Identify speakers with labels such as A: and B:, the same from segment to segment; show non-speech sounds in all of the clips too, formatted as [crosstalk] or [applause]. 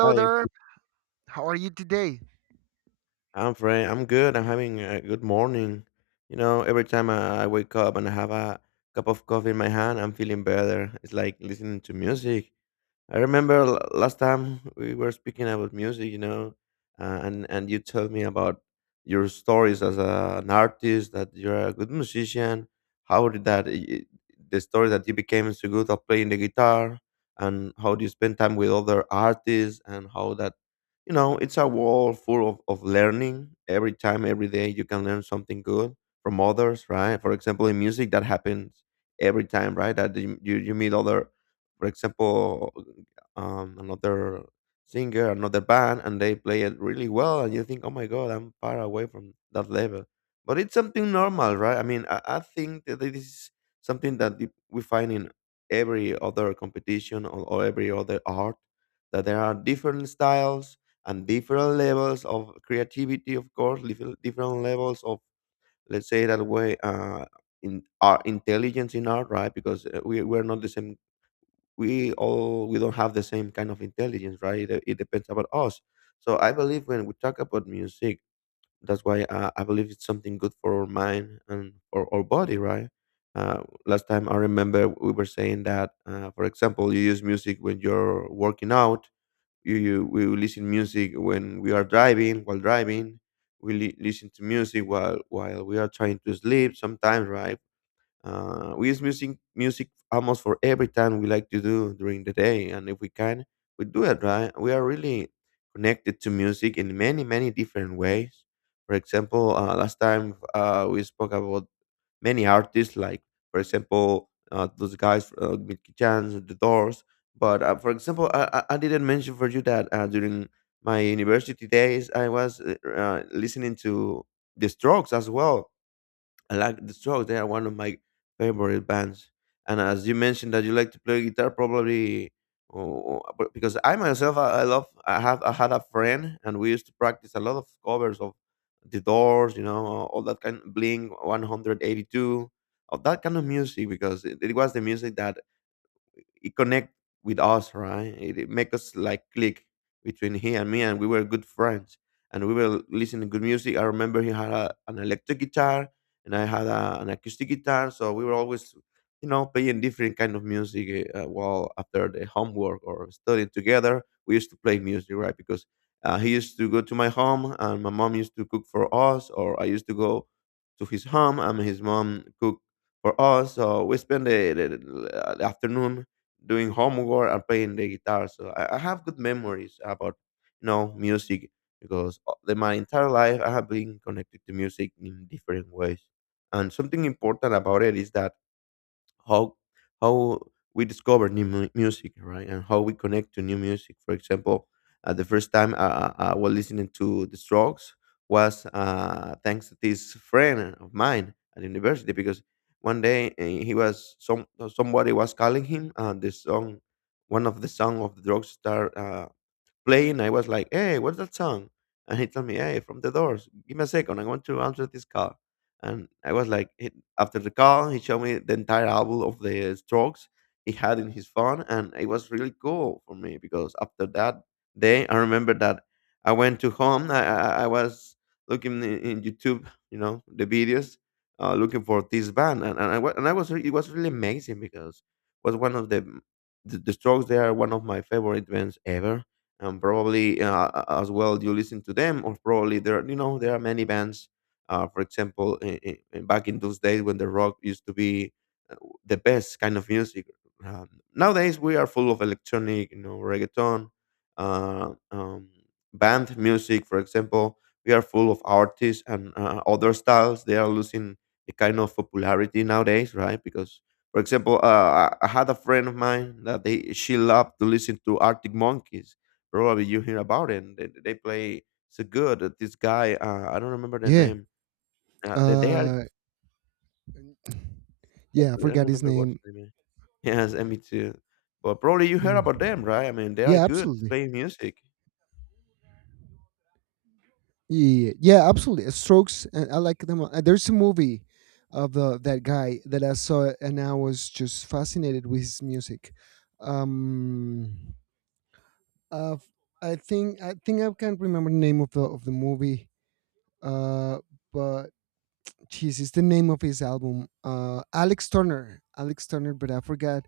A: Hi, I'm fine. I'm good. I'm having a good morning. You know, every time I wake up and I have a cup of coffee in my hand, I'm feeling better. It's like listening to music. I remember last time we were speaking about music, you know, and you told me about your stories as an artist, that you're a good musician. How did that the story that you became so good at playing the guitar, and how do you spend time with other artists, and how that you know it's a wall full of learning every time every day you can learn something good from others, right? For example, in music that happens every time, right? That you meet other, for example, another singer, another band, and they play it really well, and you think, oh my god, I'm far away from that level. But it's something normal, right? I mean, I think that this is something that we find in every other competition, or every other art, that there are different styles and different levels of creativity, of course, different levels of, let's say that way, in our intelligence in art, right? Because we're not the same. We don't have the same kind of intelligence, right? It depends about us. So I believe when we talk about music, that's why I believe it's something good for our mind and for our body, right? uh, Last time I remember we were saying that, for example, you use music when you're working out. You We listen music when we are driving, while driving. We listen to music while we are trying to sleep sometimes, right? We use music almost for every time we like to do during the day, and if we can, we do it, right? We are really connected to music in many different ways. For example, last time we spoke about many artists, like, for example, those guys, Mickey Chance, The Doors. But, for example, I didn't mention for you that during my university days, I was listening to The Strokes as well. I like the Strokes. They are one of my favorite bands. And as you mentioned that you like to play guitar, probably oh, because I myself, I love. I had a friend, and we used to practice a lot of covers of the Doors, you know, all that kind, Blink 182, of that kind of music because it was the music that it connect with us, right? It make us like click between he and me, and we were good friends. And we were listening good music. I remember he had an electric guitar, and I had an acoustic guitar. So we were always, you know, playing different kind of music. While after the homework or studying together, we used to play music, right? Because he used to go to my home, and my mom used to cook for us, or I used to go to his home, and his mom cook for us. So we spend the afternoon doing homework and playing the guitar. So I have good memories about you know music because my entire life I have been connected to music in different ways. And something important about it is that how how we discover new music, right? And how we connect to new music. For example, the first time I was listening to The Strokes was thanks to this friend of mine at university because one day he was somebody was calling him and the song, one of the song of the drug star playing, I was like, "Hey, what's that song?" And he told me, "Hey, from The Doors. Give me a second. I want to answer this call." And I was like, he, after the call, he showed me the entire album of the Strokes he had in his phone, and it was really cool for me because after that day, I remember that I went to home. I was looking in YouTube, you know, the videos, looking for this band, and, and it was really amazing because it was one of the Strokes. They are one of my favorite bands ever. And probably as well you listen to them, or probably you know there are many bands, for example, back in those days when the rock used to be uh, the best kind of music. um, Nowadays we are full of electronic, you know, reggaeton, uh, um, band music, for example. We are full of artists, and other styles they are losing a kind of popularity nowadays, right? Because, for example, I had a friend of mine that they she loved to listen to Arctic Monkeys. Probably you hear about it. They play so good. That This guy, I don't remember the
B: Yeah.
A: name. They are,
B: Uh yeah, I
A: I don't
B: forgot his
A: remember what his
B: name.
A: name [laughs] is. Yes, and me too. But probably you heard
B: Mm.
A: about them, right? I mean, they are
B: Yeah,
A: good to
B: absolutely.
A: playing music.
B: Yeah, yeah, absolutely. Strokes and I like them. There's a movie of the that guy that I saw and I was just fascinated with his music. Um uh, I think I can't remember the name of the movie. Uh but jeez, it's the name of his album. Alex Turner. Alex Turner, but I forgot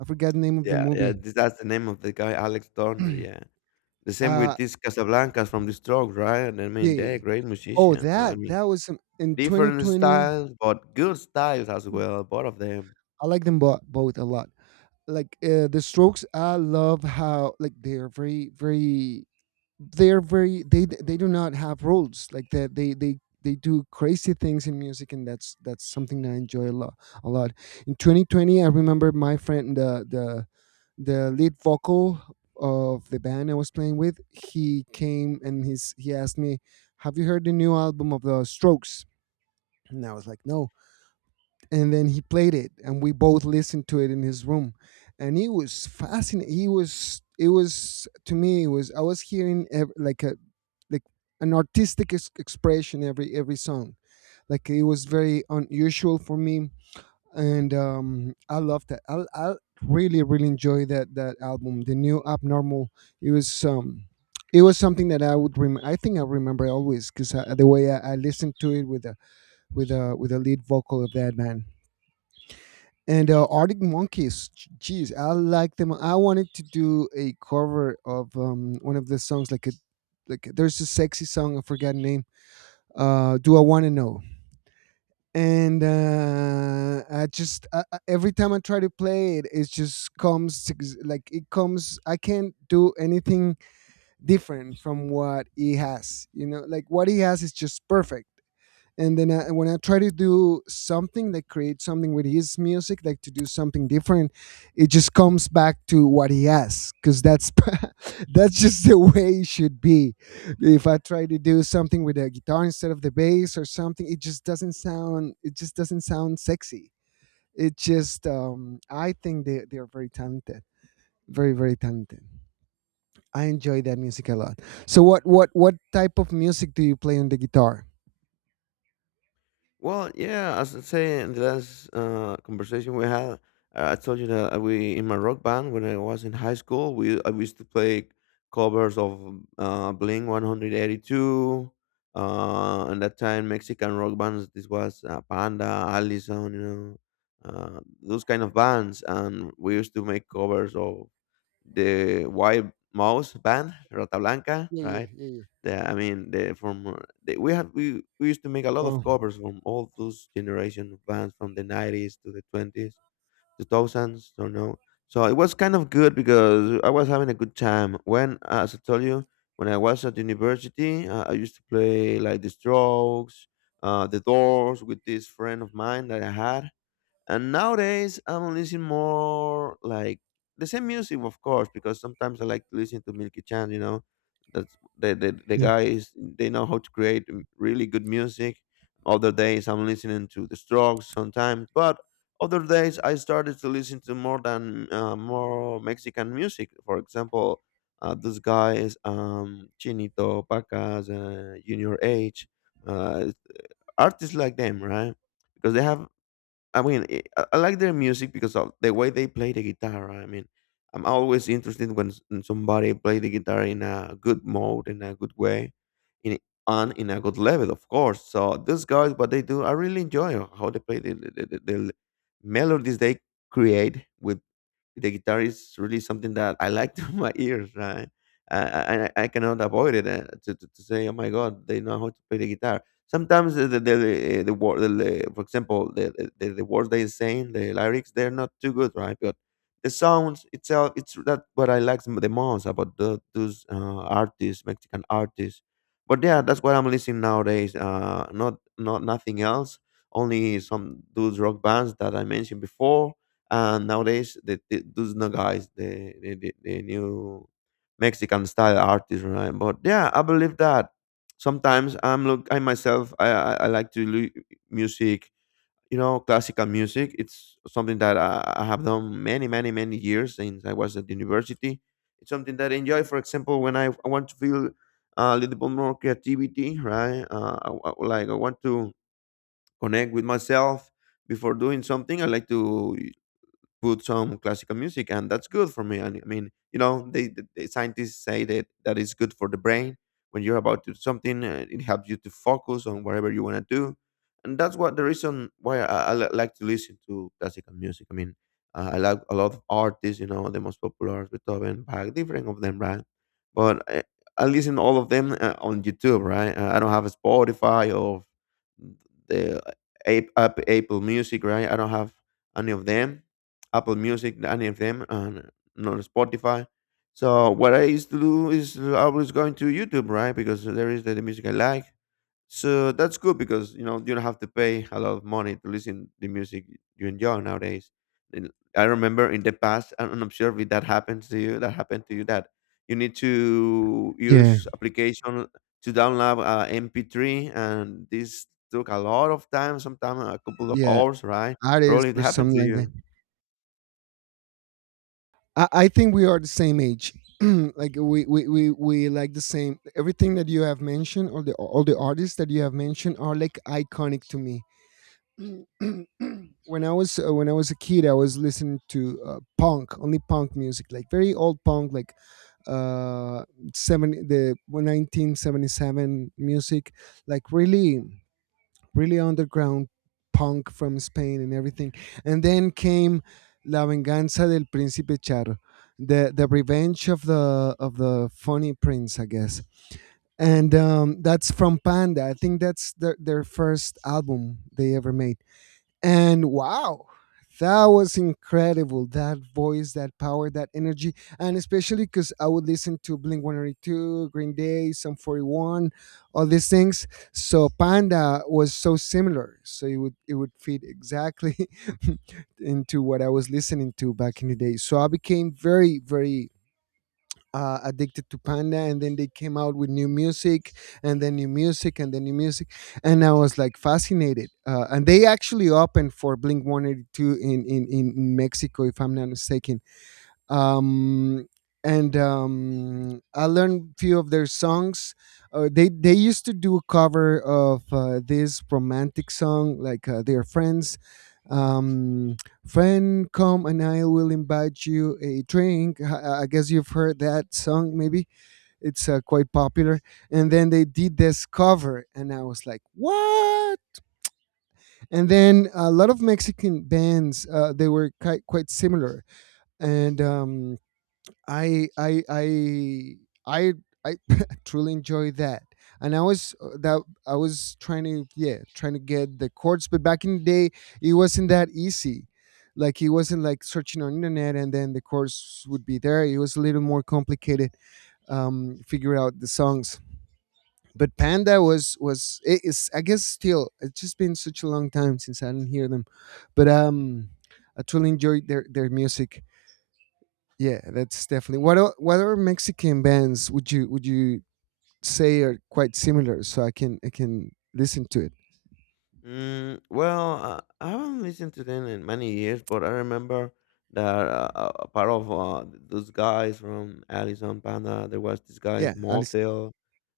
B: the name of the
A: Yeah, yeah.
B: movie.
A: That's the name of the guy, Alex Turner. Yeah. The
B: [clears throat]
A: same with
B: uh
A: these Casablancas from the Strokes, right? And I mean, they're
B: Yeah.
A: great
B: Oh,
A: musicians. I mean,
B: that was some in
A: different
B: 2020,
A: styles, but good styles as well. Both of them.
B: I like them both a lot. Like, The Strokes, I love how, like, they're very, very they're very they do not have rules. Like, that. They They do crazy things in music, and that's something that I enjoy a lot a lot. In 2020, I remember my friend, the lead vocal of the band I was playing with, he came and he asked me, "Have you heard the new album of The Strokes?" And I was like, no. And then he played it, and we both listened to it in his room, and he was fascinated. He was, it was to me, it was I was hearing like a like an expression every song. Like it was very unusual for me, and I loved that. I really enjoy that album, the new Abnormal. It was um, it was something that I would I think I remember always because the way I listened to it with a lead vocal of that man. And Arctic Monkeys, geez, I like them. I wanted to do a cover of one of the songs, like a there's a sexy song I forgot the name. Do I want to know? And I just every time I try to play it, it just like it comes. I can't do anything different from what he has. You know, like what he has is just perfect, and then I, when I try to do something like create something with his music, like to do something different, it just comes back to what he has, because that's [laughs] that's just the way it should be. If I try to do something with a guitar instead of the bass or something, it just doesn't sound. It just doesn't sound sexy. It just. I think they are very talented, very talented. I enjoy that music a lot. So what type of music do you play on the guitar?
A: Well, yeah, as I say in the last conversation we had, I told you that we in my rock band when I was in high school, we I used to play covers of Blink 182. And that time, Mexican rock bands. This was Panda, Allison, you know, those kind of bands, and we used to make covers of the White Mouse band, Rata Blanca,
B: Yeah, yeah,
A: right?
B: yeah, yeah.
A: Yeah, I mean, the from the, we had we used to make a lot of
B: Wow.
A: covers from all those generation of bands from the nineties to the twenties, the thousands, don't know. So it was kind of good because I was having a good time. When, as I told you, when I was at university, I used to play like the Strokes, the Doors with this friend of mine that I had. And nowadays, I'm listening more like the same music, of course, because sometimes I like to listen to Milky Chance. You know, that's the
B: Yeah.
A: guys they know how to create really good music. Other days, I'm listening to The Strokes sometimes, but other days I started to listen to more than more Mexican music. For example, those guys, Chinito, Pacas, Junior H, uh, artists like them, right? Because they have, I mean, I like their music because of the way they play the guitar, right? I mean, I'm always interested when when somebody play the guitar in a good mode, in a good way, in and in a good level, of course. So these guys, what they do, I really enjoy how they play the melodies they create with the guitar is really something that I like [laughs] to my ears, right? I cannot avoid it, to say, oh my God, they know how to play the guitar. Sometimes the, for example, the words they are saying, the lyrics, they're not too good, right? But the sounds itself, it's that what I like the most about those artists, Mexican artists. But yeah, that's what I'm listening nowadays. Not nothing else. Only some those rock bands that I mentioned before, and nowadays, those no guys, the new Mexican style artists, right? But yeah, I believe that sometimes I myself, I like to music, you know, classical music. It's something that I have done many years since I was at university. It's something that I enjoy. For example, when I want to feel a little bit more creativity, right? Like I want to connect with myself before doing something. I like to put some classical music, and that's good for me. And I mean, you know, the scientists say that that is good for the brain. When you're about to do something, it helps you to focus on whatever you want to do, and that's what the reason why I like to listen to classical music. I mean, I like a lot of artists, you know, the most popular Beethoven, Bach, different of them, right? But I listen all of them on YouTube, right? I don't have a Spotify or the Apple Music, right? I don't have any of them. Apple Music and FM and not Spotify. So what I used to do is I was going to YouTube, right? Because there is the music I like. So that's good because you know you don't have to pay a lot of money to listen the music you enjoy nowadays. And I remember in the past, I don't know if that happens to you. That happened to you that you need to
B: Yeah.
A: use application to download MP3, and this took a lot of time, sometimes a couple of
B: Yeah.
A: hours, right? Probably
B: Artists
A: it
B: or
A: happened
B: something
A: to
B: like that.
A: you.
B: I think we are the same age. [clears throat] Like we like the same, everything that you have mentioned, all the artists that you have mentioned are like iconic to me. [clears throat] When I was when I was a kid, I was listening to punk, only punk music, like very old punk, like uh 70, the 1977 music, like really underground punk from Spain and everything. And then came La Venganza del Príncipe Charro, the revenge of the funny prince, I guess. And that's from Panda. I think that's their first album they ever made. And wow, that was incredible. That voice, that power, that energy. And especially because I would listen to Blink 182, Green Day, Sum 41, all these things. So Panda was so similar. So it would fit exactly. [laughs] Into what I was listening to back in the day. So I became very, very addicted to Panda, and then they came out with new music, and then new music, and then new music, and I was like fascinated. And they actually opened for Blink 182 in, in Mexico, if I'm not mistaken, um, and I learned few of their songs. They used to do a cover of this romantic song, like their friends. Um, Friend, come and I will invite you a drink. I guess you've heard that song. Maybe it's quite popular. And then they did this cover, and I was like, what? And then a lot of Mexican bands, they were quite similar, and I I I I I [laughs] truly enjoy that. And I was that I was trying to trying to get the chords, but back in the day it wasn't that easy. Like it wasn't like searching on internet and then the chords would be there. It was a little more complicated, figure out the songs. But Panda was it is, I guess, still, it's just been such a long time since I didn't hear them, but I truly enjoyed their music. Yeah, that's definitely. What other Mexican bands would you say are quite similar? So I can listen to it.
A: Mm, well, I haven't listened to them in many years, but I remember that part of those guys from Alice on Panda, there was this guy's
B: Yeah, I listen.
A: motel.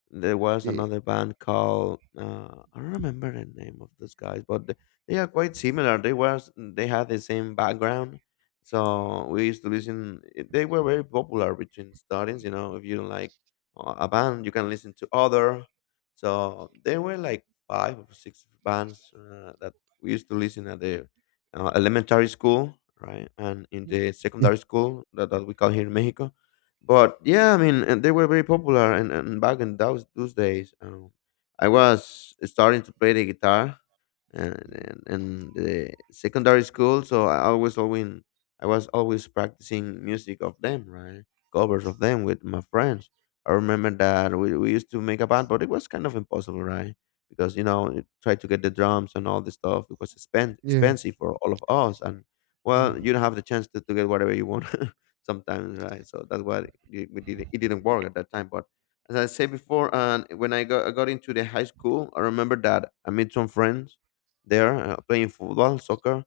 A: There was
B: Yeah,
A: another band called I don't remember the name of those guys, but they are quite similar. They were they had the same background, so we used to listen. They were very popular between students. You know, if you don't like a band, you can listen to other. So there were like five or six bands that we used to listen at the elementary school, right, and in
B: Mhm.
A: the
B: yeah,
A: secondary school that, that we call here in Mexico but yeah, I mean, and they were very popular, and back in those days, I was starting to play the guitar, and the secondary school so I always I was always practicing music of them, right, covers of them with my friends. I remember that we used to make a band, but it was kind of impossible, right? Because you know try to get the drums and all this stuff, it was
B: yeah,
A: expensive for all of us, and well,
B: yeah.
A: you don't have the chance to get whatever you want [laughs] sometimes, right? So that's why we did it didn't work at that time. But as I said before and when I got into the high school, I remember that I made some friends there playing football, soccer.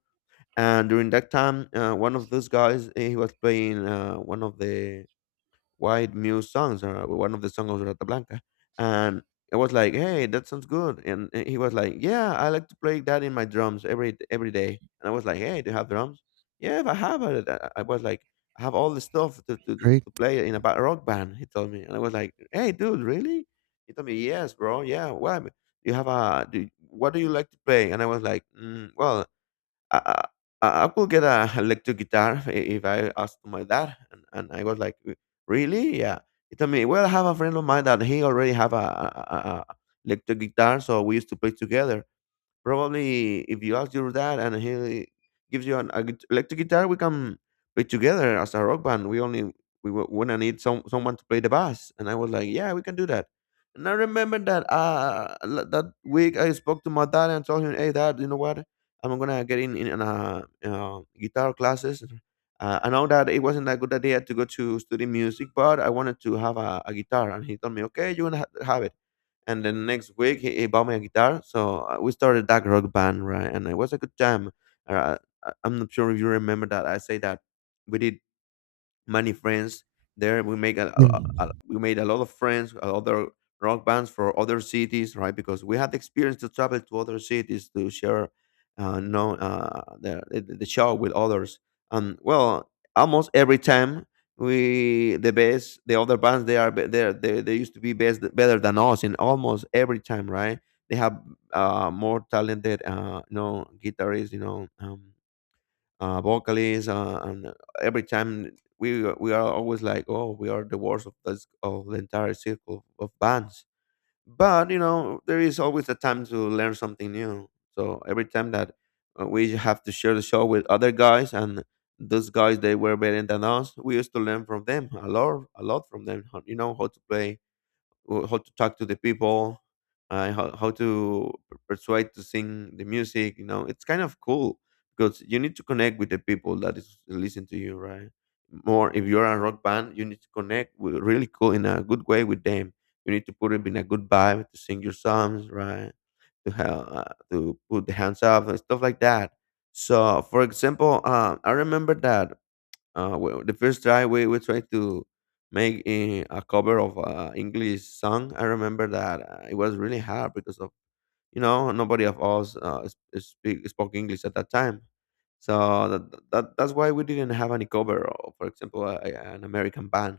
A: And during that time, one of those guys, he was playing one of the white Muse songs, or one of the songs of Rata Blanca. And I was like, hey, that sounds good. And he was like, yeah, I like to play that in my drums every day. And I was like, hey, do you have drums? Yeah, if I have it. I was like, I have all the stuff
B: Great.
A: to play in a rock band, he told me. And I was like, hey, dude, really? He told me, yes, bro. Yeah, well, you have a, do, what do you like to play? And I was like, mm, well, I, I I could get a electric guitar if I asked my dad, and I was like, really? Yeah." He told me, well, I have a friend of mine that he already have a electric guitar, so we used to play together. Probably if you ask your dad and he gives you an a electric guitar, we can play together as a rock band. We only we wanna need someone to play the bass. And I was like, yeah, we can do that. And I remember that that week I spoke to my dad and told him, hey dad, you know what? I'm gonna get in guitar classes. I know that it wasn't a good idea to go to study music, but I wanted to have a guitar. And he told me, okay, you're going to have it. And then next week he bought me a guitar, so we started that rock band, right, and it was a good time. uh, I'm not sure if you remember that I say that we did many friends there. We make
B: Mm.
A: we made a lot of friends, other rock bands for other cities, right? Because we had the experience to travel to other cities to share, know the show with others. And well, almost every time we the other bands they are they they used to be best better than us in almost every time, right? They have more talented, you know, guitarists, you know. Vocalists, and every time we are always like, oh, we are the worst of this of the entire circle of bands. But you know, there is always a time to learn something new. So every time that we have to share the show with other guys, and those guys they were better than us, we used to learn from them a lot from them. You know how to play how to talk to the people, how to persuade to sing the music. You know, it's kind of cool because you need to connect with the people that is listen to you, right? More if you're a rock band, you need to connect with, really cool in a good way with them. You need to put it in a good vibe to sing your songs, right? To have to put the hands up and stuff like that. So, for example, I remember that the first try we tried to make a cover of English song. I remember that it was really hard because of you know, nobody of us speak, spoke English at that time. So that's why we didn't have any cover, or, for example, an American band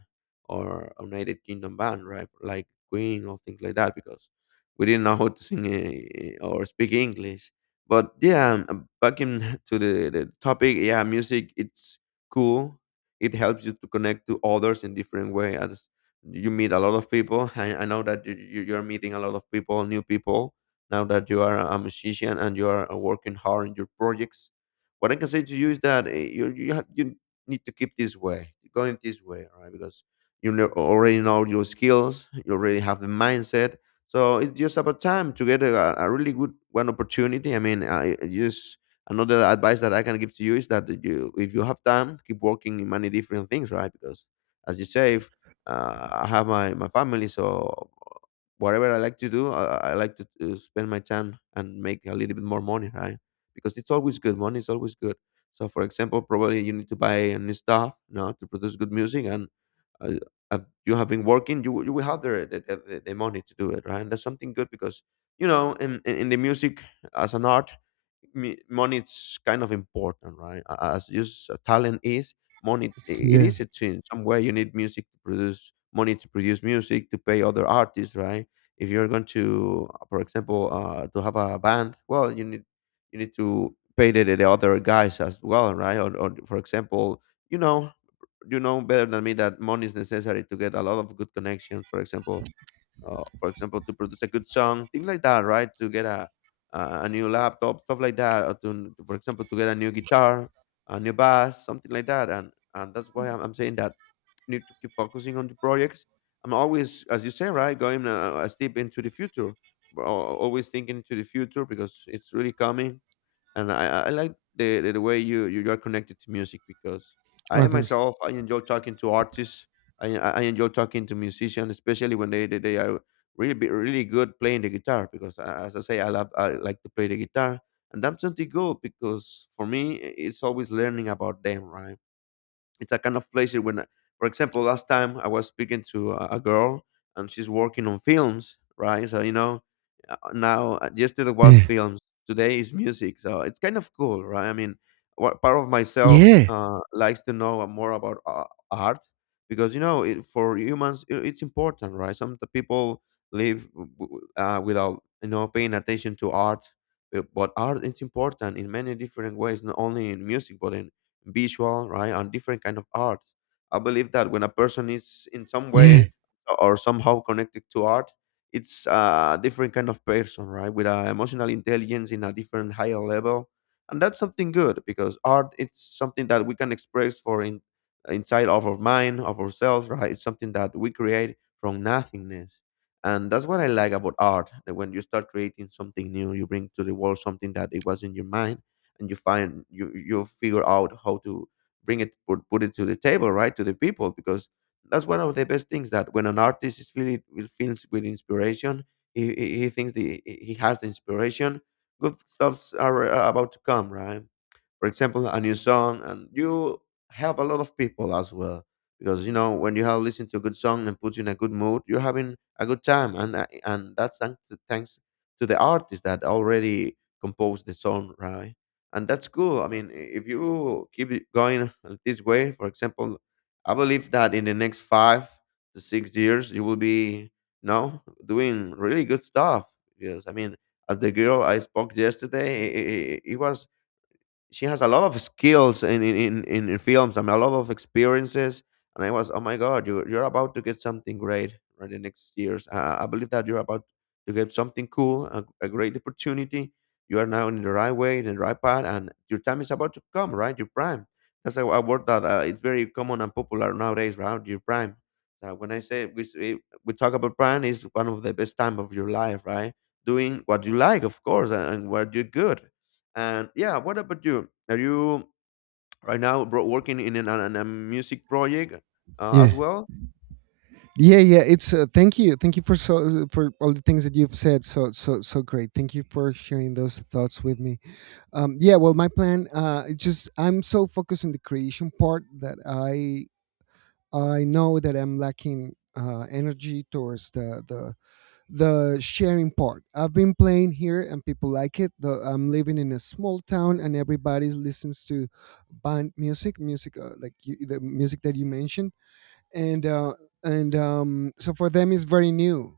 A: or a United Kingdom band, right? Like Queen or things like that, because we didn't know how to sing or speak English. But yeah, back in [laughs] to the topic, yeah, music it's cool. It helps you to connect to others in different way. As you meet a lot of people, I know that you're meeting a lot of people, new people, now that you are a musician and you are working hard in your projects. What I can say to you is that you need to keep this way, going this way, right? Because you know, already know your skills, you already have the mindset. So it's just about time to get a really good one opportunity. I mean, I just another advice that I can give to you is that you, if you have time, keep working in many different things, right? Because as you say, if, I have my family, so whatever I like to do, I like to spend my time and make a little bit more money, right? Because it's always good. Money is always good. So, for example, probably you need to buy a new stuff, you know, to produce good music, and uh, uh, you have been working, you will have the money to do it, right? And that's something good because you know, in the music as an art, money is kind of important, right? As just a talent is, money it
B: Yeah.
A: is a thing. Somewhere you need music to produce money to produce music to pay other artists, right? If you're going to, for example, to have a band, well, you need to pay the other guys as well, right? Or for example, you know, you know better than me that money is necessary to get a lot of good connections. For example, to produce a good song, things like that, right? To get a new laptop, stuff like that, or to, for example, to get a new guitar, a new bass, something like that. And that's why I'm saying that you need to keep focusing on the projects. I'm always, as you say, right, going a step into the future, but always thinking to the future because it's really coming. And I like the way you are connected to music because I
B: Oh,
A: am
B: thanks.
A: myself I enjoy talking to artists. I enjoy talking to musicians, especially when they are really good playing the guitar because as I say I like to play the guitar. And that's something good because for me it's always learning about them, right? It's a kind of place when for example last time I was speaking to a girl, and she's working on films, right? So, now, yesterday was
B: Yeah,
A: films, today is music. So it's kind of cool, right? I mean, what part of myself
B: yeah,
A: likes to know more about art. Because it, for humans I it's important, right? Some of the people live without paying attention to art. Uh, but art is important in many different ways, not only in music but in visual, right, and different kind of arts. I believe that when a person is in some
B: yeah,
A: way or somehow connected to art, it's a different kind of person, right, with a emotional intelligence in a different higher level, and that's something good because art it's something that we can express for in inside of our mind, of ourselves, right? It's something that we create from nothingness. And that's what I like about art. That when you start creating something new, you bring to the world something that it was in your mind, and you figure out how to bring it put it to the table, right, to the people, because that's one of the best things, that when an artist is feeling will feels with inspiration, he thinks, the he has the inspiration, good stuffs are about to come, right? For example, a new song, and you help a lot of people as well. Because when you have listened to a good song and puts you in a good mood, you're having a good time, and and that's thanks to, the artist that already composed the song, right? And that's cool. I mean, if you keep it going this way, for example, I believe that in the next 5 to 6 years, you will be, doing really good stuff. Because I mean, as the girl I spoke yesterday, it was she has a lot of skills in films and a lot of experiences, and I was, oh my god, you're about to get something great for the next years. Uh, I believe that you're about to get something cool, a great opportunity. You are now in the right way, in the right path, and your time is about to come, right? Your prime. That's a word that it's very common and popular nowadays, right? Your prime. When I say we, say- We talk about prime is one of the best time of your life, right? Doing what you like, of course, and, what you're good. And yeah, what about you? Are you right now working in a music project
B: yeah,
A: as well?
B: yeah, yeah. It's thank you, for for all the things that you've said. So great. Thank you for sharing those thoughts with me. Yeah. Well, my plan. It just I'm so focused on the creation part that I know that I'm lacking energy towards the sharing part. I've been playing here and people like it. I'm living in a small town and everybody listens to music like you, the music that you mentioned, and so for them it's very new,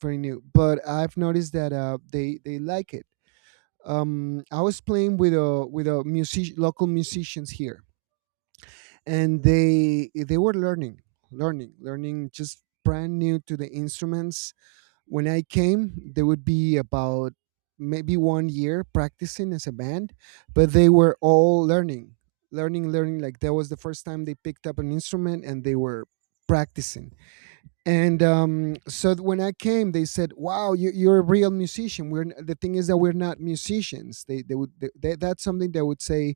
B: very new. But I've noticed that they like it. I was playing with a music, local musicians here, and they were learning, just brand new to the instruments. When I came, they would be about maybe one year practicing as a band, but they were all learning, like that was the first time they picked up an instrument, and they were practicing. And so when I came, they said, wow, you're a real musician. The thing is that we're not musicians, they would, that's something they would say,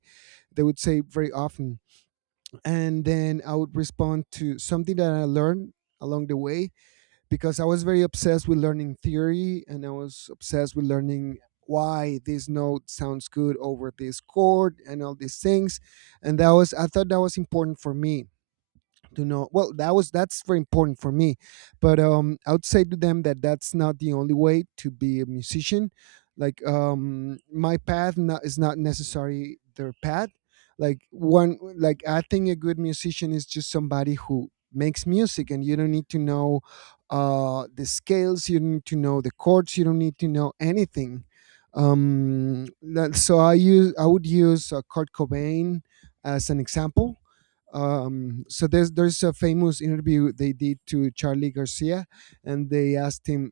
B: very often. And then I would respond to something that I learned along the way, because I was very obsessed with learning theory, and I was obsessed with learning why this note sounds good over this chord and all these things, and that was I thought that was important for me to know. Well, that's very important for me, but I would say to them that that's not the only way to be a musician. Like, my path, not, is not necessarily their path. Like one like I think a good musician is just somebody who makes music, and you don't need to know the scales, you don't need to know the chords, you don't need to know anything. So I would use, Kurt Cobain as an example. So there's a famous interview they did to Charlie Garcia, and they asked him,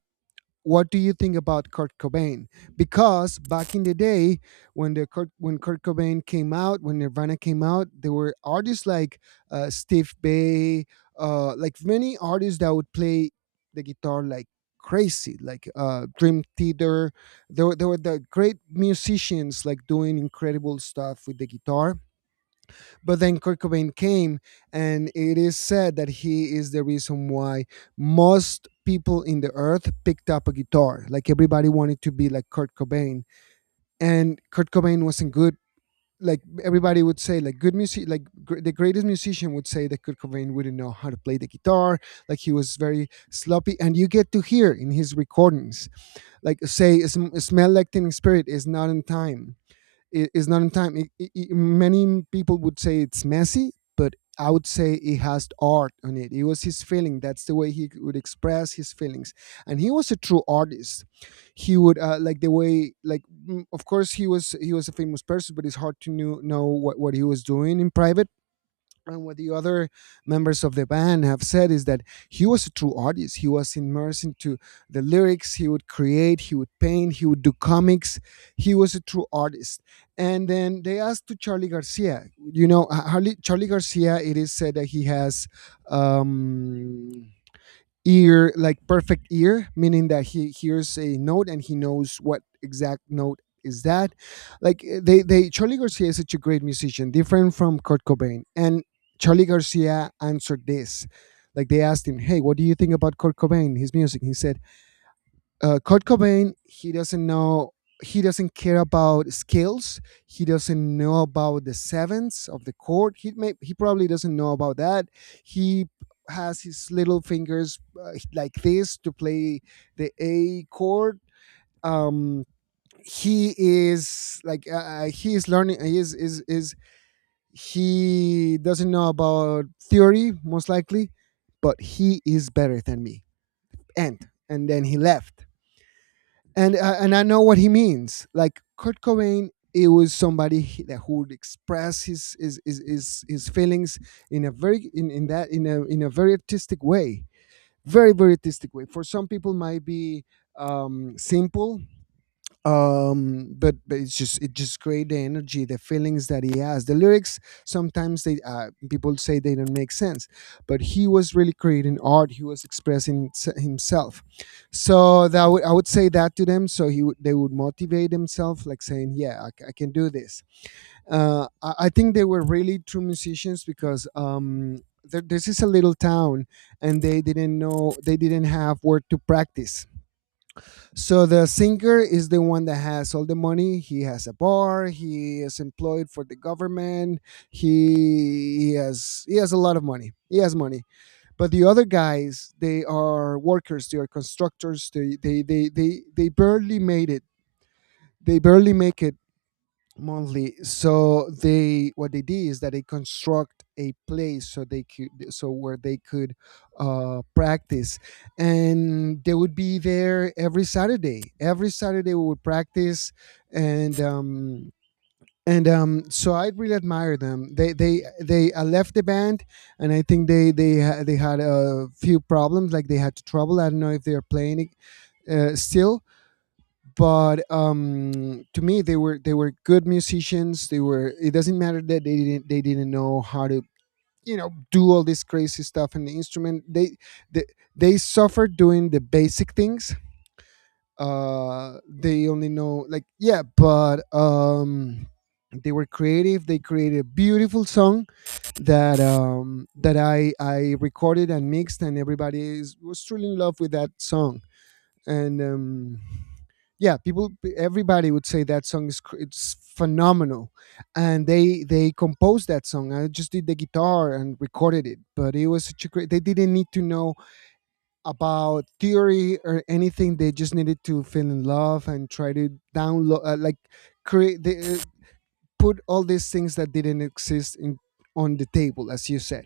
B: what do you think about Kurt Cobain? Because back in the day, when when Kurt Cobain came out, when Nirvana came out, there were artists like, Steve Bay, like many artists that would play the guitar like crazy, like Dream Theater. There were the great musicians, like doing incredible stuff with the guitar, but then Kurt Cobain came, and it is said that he is the reason why most people in the earth picked up a guitar. Like everybody wanted to be like Kurt Cobain, and Kurt Cobain wasn't good. Like everybody would say, like good music, like the greatest musician would say that Kurt Cobain wouldn't know how to play the guitar. Like he was very sloppy, and you get to hear in his recordings, like say, "Smell Like Teen Spirit" is not in time, is not in time. I Many people would say it's messy, but I would say it has art on it. It was his feeling. That's the way he would express his feelings, and he was a true artist. He would like the way, like of course he was a famous person, but it's hard to know what he was doing in private. And what the other members of the band have said is that he was a true artist. He was immersed into the lyrics. He would create, he would paint, he would do comics. He was a true artist. And then they asked to Charlie Garcia. You know, Harley, Charlie Garcia, it is said that he has um, ear, like perfect ear, meaning that he hears a note and he knows what exact note is that. Like they charlie garcia is such a great musician, different from kurt cobain, and charlie garcia answered this. Like they asked him, hey, what do you think about kurt cobain, his music? He said Kurt Cobain, he doesn't know, he doesn't care about scales. He doesn't know about the sevenths of the chord. He probably doesn't know about that. He has his little fingers like this to play the A chord. Um, he is like he is learning. He is he doesn't know about theory most likely, but he is better than me. And then he left, and I know what he means. Like Kurt Cobain, it was somebody he- that who would express his feelings in a very in a very artistic way, very artistic way. For some people, might be simple, but it's just, it just create the energy, the feelings that he has, the lyrics. Sometimes they people say they don't make sense, but he was really creating art. He was expressing himself. So that would, I would say that to them. So he would, they would motivate themselves, like saying, yeah, I can do this. I think they were really true musicians, because this is a little town, and they didn't know, they didn't have where to practice. So the singer is the one that has all the money. He has a bar. He is employed for the government. He has, he has a lot of money. He has money. But the other guys, they are workers. They are constructors. They barely made it. They barely make it monthly. So they, what they did is that they construct a place so they could, so where they could practice. And they would be there every saturday we would practice. And um and um so I really admire them. They left the band. And I think they they had a few problems. Like they had trouble, I don't know if they're playing it, still. But to me they were, they were good musicians. They were, it doesn't matter that they didn't, they didn't know how to, you know, do all this crazy stuff in the instrument. They, they suffered doing the basic things. They only know like, yeah. But they were creative. They created a beautiful song that that i recorded and mixed, and was truly in love with that song. And yeah, people, everybody would say that song is it's phenomenal. And they composed that song. I just did the guitar and recorded it. But it was such a great, they didn't need to know about theory or anything. They just needed to feel in love and try to download, like create. They put all these things that didn't exist in, on the table, as you said.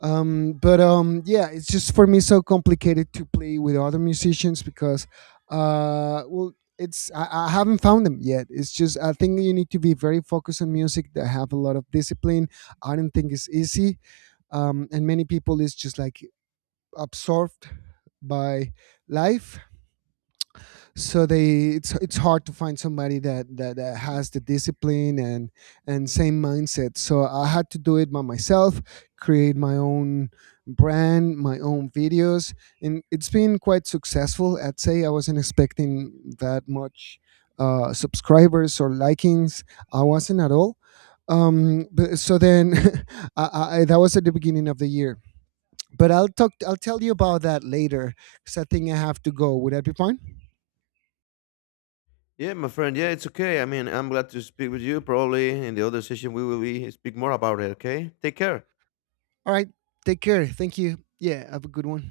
B: But yeah, it's just for me so complicated to play with other musicians. Because well, it's, I haven't found them yet. It's just, I think you need to be very focused on music, that have a lot of discipline. I don't think it's easy. And many people is just like absorbed by life. So they, it's hard to find somebody that, that has the discipline and same mindset. So I had to do it by myself, create my own brand, my own videos. And it's been quite successful, I'd say. I wasn't expecting that much subscribers or likings. I wasn't at all. But, so then [laughs] I, that was at the beginning of the year. But I'll tell you about that later, because I think I have to go. Would that be fine?
A: Yeah, my friend. Yeah, it's okay. I mean, I'm glad to speak with you. Probably in the other session we will be speak more about it. Okay, take care.
B: All right. Take care. Thank you. Yeah. Have a good one.